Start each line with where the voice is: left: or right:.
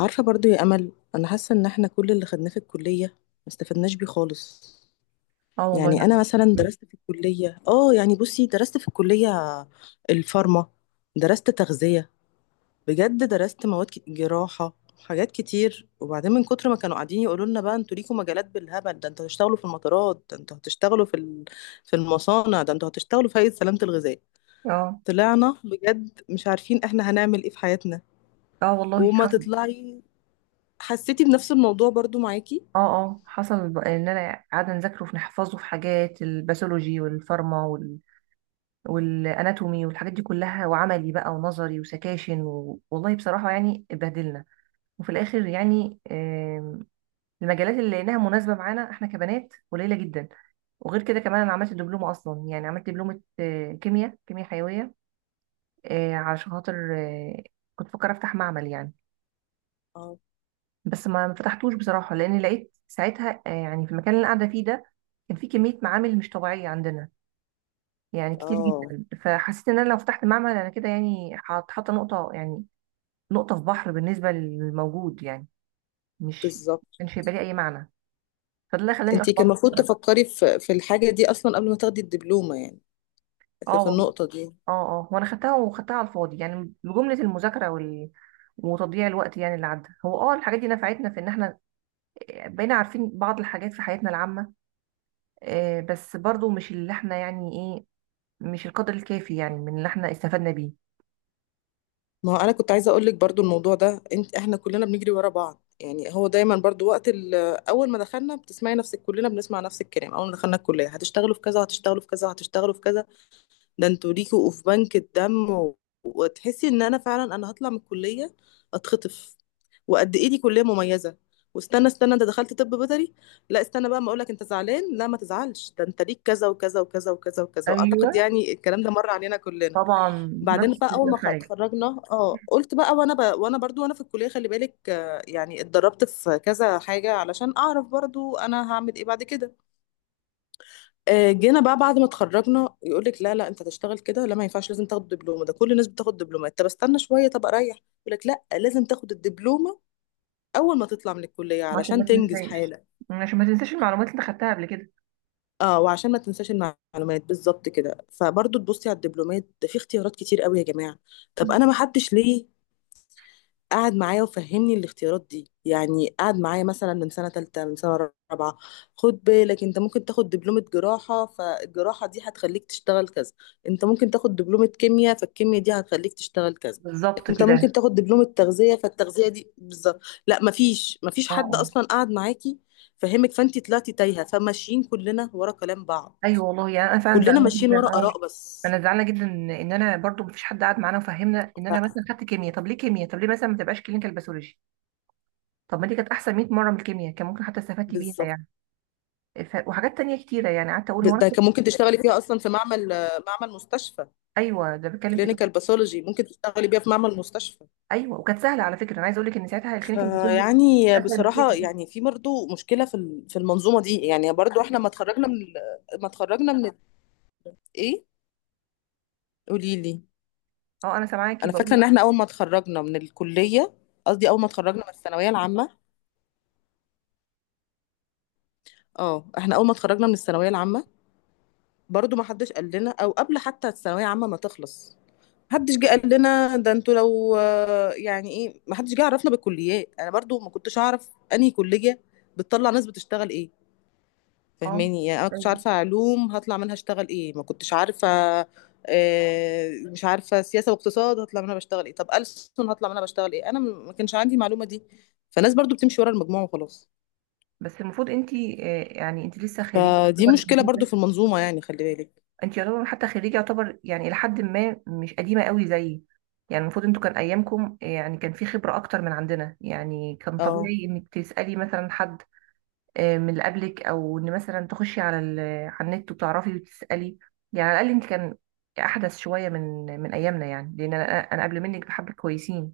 left: عارفة برضو يا أمل، أنا حاسة إن إحنا كل اللي خدناه في الكلية ما استفدناش بيه خالص.
right: اه والله.
left: يعني أنا مثلا درست في الكلية بصي، درست في الكلية الفارما، درست تغذية، بجد درست مواد جراحة، حاجات كتير. وبعدين من كتر ما كانوا قاعدين يقولوا لنا بقى: انتوا ليكوا مجالات بالهبل، ده انتوا هتشتغلوا في المطارات، ده انتوا هتشتغلوا في المصانع، ده انتوا هتشتغلوا في هيئة سلامة الغذاء.
right: اه
left: طلعنا بجد مش عارفين احنا هنعمل ايه في حياتنا.
right: اه والله
left: وما
right: حصل.
left: تطلعي، حسيتي بنفس الموضوع برضو معاكي؟
right: اه اه حصل ان انا قاعده نذاكره في نحفظه في حاجات الباثولوجي والفارما وال والاناتومي والحاجات دي كلها وعملي بقى ونظري وسكاشن و والله بصراحه يعني اتبهدلنا. وفي الاخر يعني المجالات اللي لقيناها مناسبه معانا احنا كبنات قليله جدا. وغير كده كمان انا عملت دبلومه اصلا، يعني عملت دبلومه كيمياء حيويه. علشان خاطر كنت بفكر افتح معمل يعني.
left: اه.
right: بس ما فتحتوش بصراحة، لأن لقيت ساعتها، يعني في المكان اللي أنا قاعدة فيه ده كان في كمية معامل مش طبيعية عندنا، يعني كتير
left: اه
right: جدا. فحسيت إن أنا لو فتحت معمل أنا كده يعني حاطة نقطة يعني، نقطة في بحر بالنسبة للموجود يعني. مش
left: بالظبط.
right: كانش هيبقى ليه أي معنى. فده اللي خلاني
left: انت كان
right: أحبط.
left: المفروض تفكري في الحاجه دي اصلا قبل ما تاخدي الدبلومه يعني، في
right: اه
left: في
right: والله.
left: النقطه دي.
right: اه اه وأنا خدتها، وخدتها على الفاضي يعني بجملة المذاكرة وال وتضييع الوقت. يعني اللي عدى هو اه الحاجات دي نفعتنا في ان احنا بقينا عارفين بعض الحاجات في حياتنا العامة. بس برضو مش اللي احنا يعني إيه، مش القدر الكافي يعني من اللي احنا استفدنا بيه.
left: ما هو انا كنت عايزه اقول لك برضو الموضوع ده، انت احنا كلنا بنجري ورا بعض. يعني هو دايما برضو اول ما دخلنا بتسمعي نفسك كلنا بنسمع نفس الكلام، اول ما دخلنا الكليه: هتشتغلوا في كذا، هتشتغلوا في كذا، هتشتغلوا في كذا، ده انتوا ليكوا في بنك الدم وتحسي ان انا فعلا انا هطلع من الكليه اتخطف، وقد ايه دي كليه مميزه. واستنى استنى، انت دخلت طب بيطري؟ لا استنى بقى ما اقولك، انت زعلان، لا ما تزعلش، ده انت ليك كذا وكذا وكذا وكذا وكذا.
right: ايوه،
left: واعتقد يعني الكلام ده مر علينا كلنا.
right: طبعا.
left: بعدين
right: نفس
left: بقى اول ما
right: الحاجه.
left: اتخرجنا، اه قلت بقى، وانا برضو وانا في الكليه خلي بالك، يعني اتدربت في كذا حاجه علشان اعرف برضو انا هعمل ايه بعد كده. جينا بقى بعد ما اتخرجنا يقول لك لا لا انت هتشتغل كده، لا ما ينفعش لازم تاخد دبلومه، ده كل الناس بتاخد دبلومه. طب استنى شويه، طب اريح، يقول لك لا لازم تاخد الدبلومه اول ما تطلع من الكليه
right: عشان ما
left: علشان تنجز
right: تنساش،
left: حالك.
right: عشان ما تنساش المعلومات اللي انت خدتها قبل كده.
left: اه وعشان ما تنساش المعلومات بالظبط كده. فبرضه تبصي على الدبلومات، ده في اختيارات كتير قوي يا جماعه. طب انا ما حدش ليه قعد معايا وفهمني الاختيارات دي يعني، قعد معايا مثلا من سنة تالتة من سنة رابعة: خد بالك انت ممكن تاخد دبلومة جراحة فالجراحة دي هتخليك تشتغل كذا، انت ممكن تاخد دبلومة كيمياء فالكيمياء دي هتخليك تشتغل كذا،
right: بالظبط
left: انت ممكن
right: كده.
left: تاخد دبلومة تغذية فالتغذية دي بالظبط. لا مفيش
right: اه
left: حد
right: آه.
left: اصلا قعد معاكي فهمك، فانت طلعتي تايهة، فماشيين كلنا ورا كلام بعض.
right: ايوه والله، يعني انا فعلا
left: كلنا
right: زعلانه
left: ماشيين
right: جدا.
left: ورا
right: اه
left: آراء بس.
right: انا زعلانه جدا ان انا برضو مفيش حد قعد معانا وفهمنا ان انا مثلا
left: ف-
right: خدت كيمياء. طب ليه كيمياء؟ طب ليه مثلا ما تبقاش كلينيكال باثولوجي؟ طب ما دي كانت احسن 100 مره من الكيمياء، كان ممكن حتى استفدت بيها
left: بالظبط.
right: يعني. ف وحاجات تانية كتيره يعني قعدت اقول هو
left: ده كان ممكن تشتغلي فيها اصلا في معمل، معمل مستشفى.
right: ايوه ده بتكلم في كده.
left: كلينيكال باثولوجي ممكن تشتغلي بيها في معمل مستشفى.
right: ايوه، وكانت سهله على فكره، انا عايزه اقول لك ان ساعتها الكلينيكال باثولوجي كانت
left: فيعني
right: اسهل من
left: بصراحة
right: الكيمياء.
left: يعني في برضه مشكلة في المنظومة دي. يعني برضه احنا ما اتخرجنا ايه؟ قولي لي.
right: اه انا سامعاكي،
left: انا
right: بقول
left: فاكرة
right: لك
left: ان احنا اول ما اتخرجنا من الكلية، قصدي اول ما اتخرجنا من الثانوية العامة، اه احنا اول ما اتخرجنا من الثانوية العامة برضه ما حدش قال لنا. او قبل حتى الثانوية العامة ما تخلص محدش جه قال لنا ده انتوا لو يعني ايه، محدش جه عرفنا بالكليات. انا برضو ما كنتش اعرف انهي كلية بتطلع ناس بتشتغل ايه،
right: اه
left: فهماني؟ يعني انا كنتش
right: أيوة.
left: عارفه علوم هطلع منها اشتغل ايه، ما كنتش عارفه. مش عارفه سياسه واقتصاد هطلع منها بشتغل ايه، طب ألسن هطلع منها بشتغل ايه. انا ما كانش عندي المعلومه دي. فالناس برضو بتمشي ورا المجموعه وخلاص.
right: بس المفروض انت يعني انت لسه خريجه
left: فدي
right: يعتبر
left: مشكله برضو
right: جديده.
left: في المنظومه يعني، خلي بالك.
right: انت يعتبر حتى خريجه يعتبر يعني الى حد ما مش قديمه قوي زيي. يعني المفروض انتوا كان ايامكم يعني كان في خبره اكتر من عندنا. يعني كان
left: اه.
right: طبيعي انك تسالي مثلا حد من اللي قبلك، او ان مثلا تخشي على على النت وتعرفي وتسالي. يعني على الاقل انت كان احدث شويه من ايامنا، يعني لان انا قبل منك بحبه كويسين.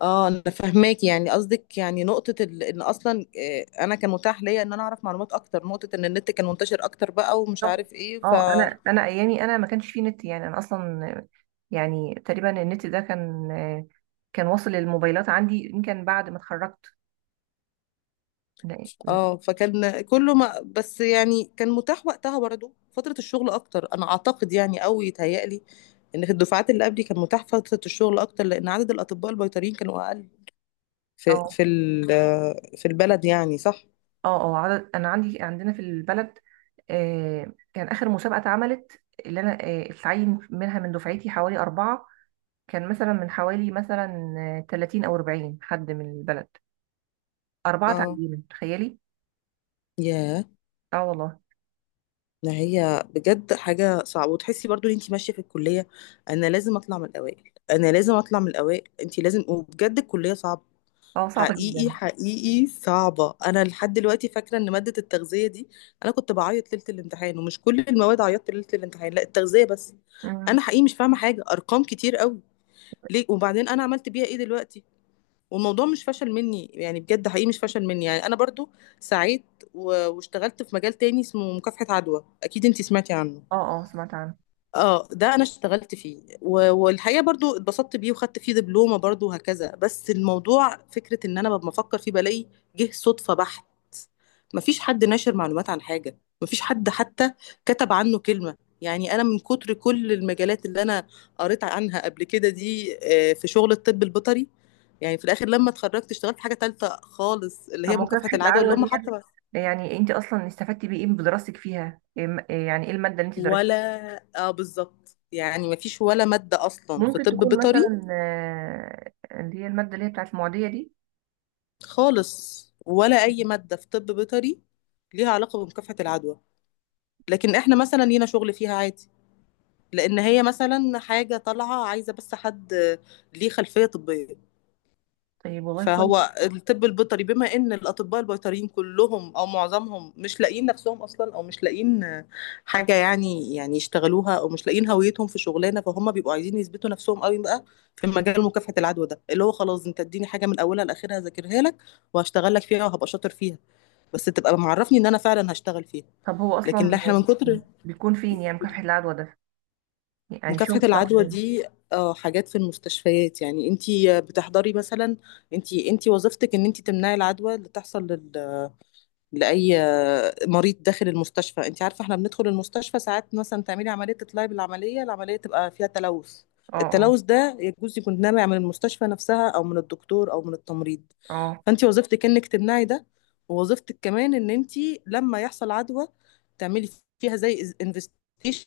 left: اه انا فاهماك، يعني قصدك يعني ان اصلا انا كان متاح ليا ان انا اعرف معلومات اكتر، نقطه ان النت كان منتشر اكتر بقى، ومش
right: بالظبط.
left: عارف ايه.
right: اه انا ايامي انا ما كانش فيه نت. يعني انا اصلا يعني تقريبا النت ده كان واصل للموبايلات عندي يمكن بعد ما اتخرجت. لا-
left: اه فكان كله ما بس، يعني كان متاح وقتها برضه فترة الشغل أكتر أنا أعتقد، يعني أو يتهيألي إن في الدفعات اللي قبلي كان متاح فترة الشغل أكتر، لأن عدد الأطباء البيطريين كانوا أقل
right: اه
left: في البلد يعني، صح؟
right: اه. اه عدد، انا عندي عندنا في البلد كان اخر مسابقه اتعملت اللي انا اتعين منها من دفعتي حوالي اربعه. كان مثلا من حوالي مثلا 30 او 40 حد من البلد اربعه
left: اه.
right: تعينوا، تخيلي.
left: ياه.
right: اه والله.
left: ما هي بجد حاجة صعبة، وتحسي برضو ان انتي ماشية في الكلية انا لازم اطلع من الاوائل، انا لازم اطلع من الاوائل، انتي لازم. وبجد الكلية صعبة،
right: اه صعبه
left: حقيقي
right: جدا.
left: حقيقي صعبة. أنا لحد دلوقتي فاكرة إن مادة التغذية دي، أنا كنت بعيط ليلة الامتحان، ومش كل المواد عيطت ليلة الامتحان، لا التغذية بس.
right: مم.
left: أنا حقيقي مش فاهمة حاجة، أرقام كتير قوي، ليه؟ وبعدين أنا عملت بيها إيه دلوقتي؟ والموضوع مش فشل مني يعني، بجد حقيقي مش فشل مني يعني، أنا برضو سعيت واشتغلت في مجال تاني اسمه مكافحة عدوى، أكيد أنتي سمعتي عنه.
right: اه اه سمعت عنها.
left: اه ده انا اشتغلت فيه والحقيقه برضو اتبسطت بيه، وخدت فيه دبلومه برضو، وهكذا. بس الموضوع فكره ان انا ببقى بفكر فيه بلاقي جه صدفه بحت، مفيش حد ناشر معلومات عن حاجه، مفيش حد حتى كتب عنه كلمه يعني. انا من كتر كل المجالات اللي انا قريت عنها قبل كده دي، في شغل الطب البيطري، يعني في الاخر لما اتخرجت اشتغلت في حاجه تالته خالص اللي
right: طب
left: هي مكافحه
right: مكافحة
left: العدوى، اللي
right: العدوى
left: هم
right: دي
left: حتى
right: يعني انت اصلا استفدتي بايه بدراستك فيها؟ إيه إيه يعني ايه المادة اللي انت
left: ولا.
right: درستيها؟
left: اه بالظبط، يعني مفيش ولا ماده اصلا في
right: ممكن
left: طب
right: تكون
left: بيطري.
right: مثلا اللي هي المادة اللي هي بتاعت المعدية دي؟
left: خالص ولا أي مادة في طب بيطري ليها علاقة بمكافحة العدوى. لكن احنا مثلا لينا شغل فيها عادي، لأن هي مثلا حاجة طالعة عايزة بس حد ليه خلفية طبية.
right: طيب، والله كويس.
left: فهو الطب البيطري، بما إن الأطباء البيطريين كلهم أو معظمهم مش لاقيين نفسهم أصلا، أو مش لاقيين حاجة يعني يعني يشتغلوها، أو مش لاقيين هويتهم في شغلانة، فهم بيبقوا عايزين يثبتوا نفسهم قوي بقى في مجال مكافحة العدوى ده، اللي هو خلاص أنت اديني حاجة من أولها لآخرها ذاكرها لك وهشتغل لك فيها وهبقى شاطر فيها، بس تبقى معرفني ان انا فعلا هشتغل فيها.
right: طب هو
left: لكن لا
right: اصلا
left: احنا من كتر.
right: بيكون فين يعني مكافحة العدوى ده؟ يعني شغل
left: مكافحة
right: بتاعه
left: العدوى
right: فين؟
left: دي اه حاجات في المستشفيات، يعني انتي بتحضري مثلا، انتي وظيفتك ان انتي تمنعي العدوى اللي تحصل لاي مريض داخل المستشفى. انت عارفه احنا بندخل المستشفى ساعات مثلا تعملي عمليه، تطلعي بالعمليه، العمليه تبقى فيها تلوث.
right: اه اه
left: التلوث ده يجوز يكون نابع من المستشفى نفسها او من الدكتور او من التمريض.
right: اه.
left: فانت وظيفتك انك تمنعي ده، ووظيفتك كمان ان انت لما يحصل عدوى تعملي فيها زي انفستيشن،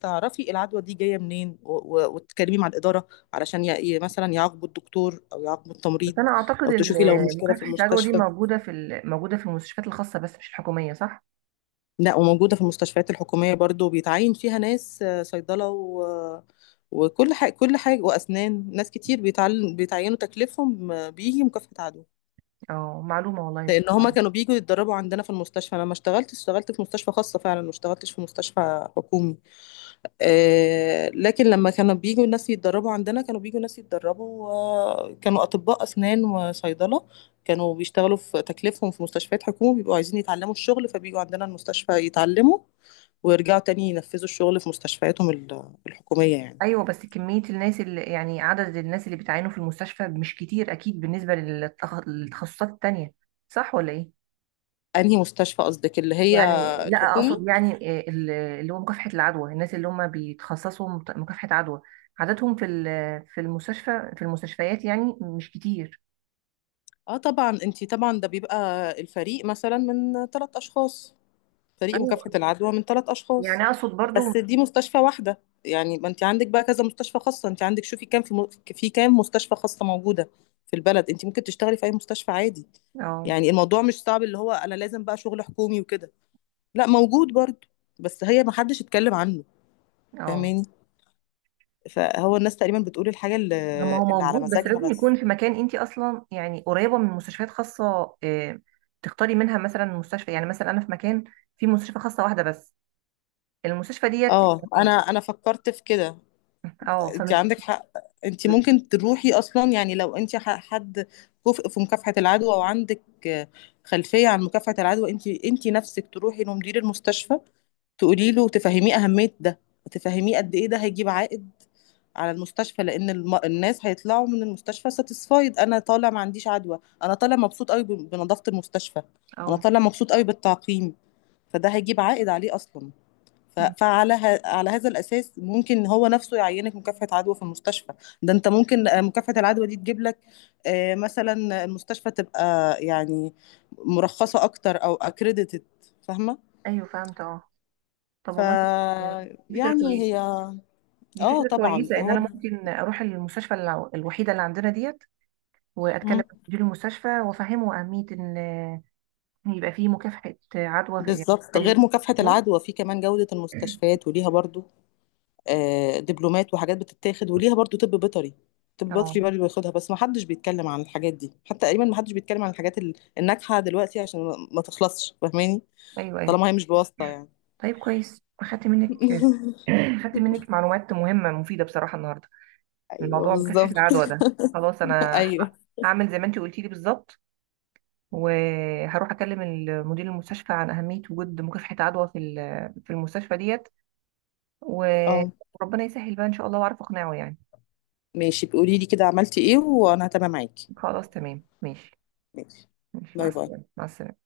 left: تعرفي العدوى دي جايه منين، وتتكلمي مع الاداره علشان مثلا يعاقبوا الدكتور او يعاقبوا
right: بس
left: التمريض،
right: انا اعتقد
left: او تشوفي لو مشكله في
right: مكافحة العدوى دي
left: المستشفى.
right: موجودة في موجودة في المستشفيات الخاصة بس مش الحكومية، صح؟
left: لا، وموجودة في المستشفيات الحكومية برضو، بيتعين فيها ناس صيدلة وكل حاجة كل حاجة وأسنان، ناس كتير بيتعينوا تكليفهم بيجي مكافحة عدوى.
right: اه معلومة والله.
left: لأن هما كانوا بيجوا يتدربوا عندنا في المستشفى. أنا ما اشتغلتش، اشتغلت في مستشفى خاصة، فعلا ما اشتغلتش في مستشفى حكومي. لكن لما كانوا بيجوا ناس يتدربوا عندنا، كانوا بيجوا ناس يتدربوا، كانوا أطباء أسنان وصيدلة، كانوا بيشتغلوا في تكليفهم في مستشفيات حكومة، بيبقوا عايزين يتعلموا الشغل، فبيجوا عندنا المستشفى يتعلموا ويرجعوا تاني ينفذوا الشغل في مستشفياتهم الحكومية يعني.
right: ايوه بس كميه الناس اللي يعني عدد الناس اللي بتعانوا في المستشفى مش كتير اكيد بالنسبه للتخصصات التانية، صح ولا ايه؟
left: أنهي مستشفى قصدك؟ اللي هي
right: يعني لا
left: الحكومي؟
right: اقصد يعني اللي هو مكافحه العدوى، الناس اللي هم بيتخصصوا مكافحه عدوى عددهم في في المستشفى في المستشفيات يعني مش كتير.
left: اه طبعا انتي، طبعا ده بيبقى الفريق مثلا من ثلاث أشخاص، فريق
right: ايوه
left: مكافحة العدوى من ثلاث
right: يعني
left: أشخاص.
right: اقصد برضو.
left: بس دي مستشفى واحدة. يعني ما أنت عندك بقى كذا مستشفى خاصة، أنت عندك شوفي في كام مستشفى خاصة موجودة في البلد. أنت ممكن تشتغلي في أي مستشفى عادي
right: اه
left: يعني. الموضوع مش صعب اللي هو أنا لازم بقى شغل حكومي وكده، لا موجود برضه، بس هي ما حدش اتكلم عنه.
right: اه
left: فاهماني؟ فهو الناس تقريبا بتقول الحاجة اللي،
right: ما هو
left: اللي على
right: موجود بس
left: مزاجها
right: لازم يكون
left: بس.
right: في مكان انت اصلا يعني قريبه من مستشفيات خاصه تختاري منها مثلا مستشفى. يعني مثلا انا في مكان في مستشفى خاصه واحده بس، المستشفى ديت
left: اه انا
right: يعني.
left: انا فكرت في كده.
right: اه
left: انت
right: فمش
left: عندك حق. انت ممكن تروحي اصلا يعني، لو انت حد كفء في مكافحة العدوى، او عندك آه، خلفية عن مكافحة العدوى، انت نفسك تروحي لمدير المستشفى تقولي له، تفهميه اهمية ده، تفهميه قد ايه ده هيجيب عائد على المستشفى. لان الناس هيطلعوا من المستشفى ساتيسفايد، انا طالع ما عنديش عدوى، انا طالع مبسوط قوي بنظافة المستشفى، انا
right: اه.
left: طالع مبسوط قوي بالتعقيم. فده هيجيب عائد عليه اصلا.
right: مم.
left: على هذا الأساس ممكن هو نفسه يعينك مكافحة عدوى في المستشفى. ده انت ممكن مكافحة العدوى دي تجيب لك، مثلا المستشفى تبقى يعني مرخصة أكتر أو أكريديتد، فاهمة؟
right: ايوه فهمت اه. طب
left: ف
right: والله آه، دي فكره
left: يعني
right: كويسه.
left: هي.
right: دي
left: اه
right: فكره
left: طبعا،
right: كويسه ان
left: هو
right: انا ممكن اروح المستشفى الوحيده اللي عندنا ديت واتكلم
left: مم.
right: مع مدير المستشفى وافهمه اهميه ان يبقى فيه مكافحه عدوى يعني
left: بالظبط.
right: فريق
left: غير
right: مكافحه
left: مكافحة
right: عدوى.
left: العدوى، في كمان جودة المستشفيات وليها برضو دبلومات وحاجات بتتاخد، وليها برضو طب بيطري. طب بيطري
right: اه
left: برضو بياخدها، بس ما حدش بيتكلم عن الحاجات دي، حتى تقريبا ما حدش بيتكلم عن الحاجات الناجحة دلوقتي عشان ما ما تخلصش. فاهماني؟
right: ايوه ايوه.
left: طالما هي مش بواسطة يعني.
right: طيب كويس، اخدت منك اخدت منك معلومات مهمه مفيده بصراحه النهارده من
left: ايوه
right: موضوع مكافحه
left: بالظبط.
right: العدوى ده. خلاص انا
left: ايوه.
right: هعمل زي ما انت قلتي لي بالظبط، وهروح اكلم مدير المستشفى عن اهميه وجود مكافحه عدوى في في المستشفى ديت و-
left: اه
right: وربنا يسهل بقى ان شاء الله واعرف اقنعه يعني.
left: ماشي، بقولي لي كده عملتي ايه وانا هتابع معاكي.
right: خلاص تمام ماشي.
left: ماشي.
right: ماشي مع
left: باي
right: السلامه،
left: باي.
right: مع السلامه.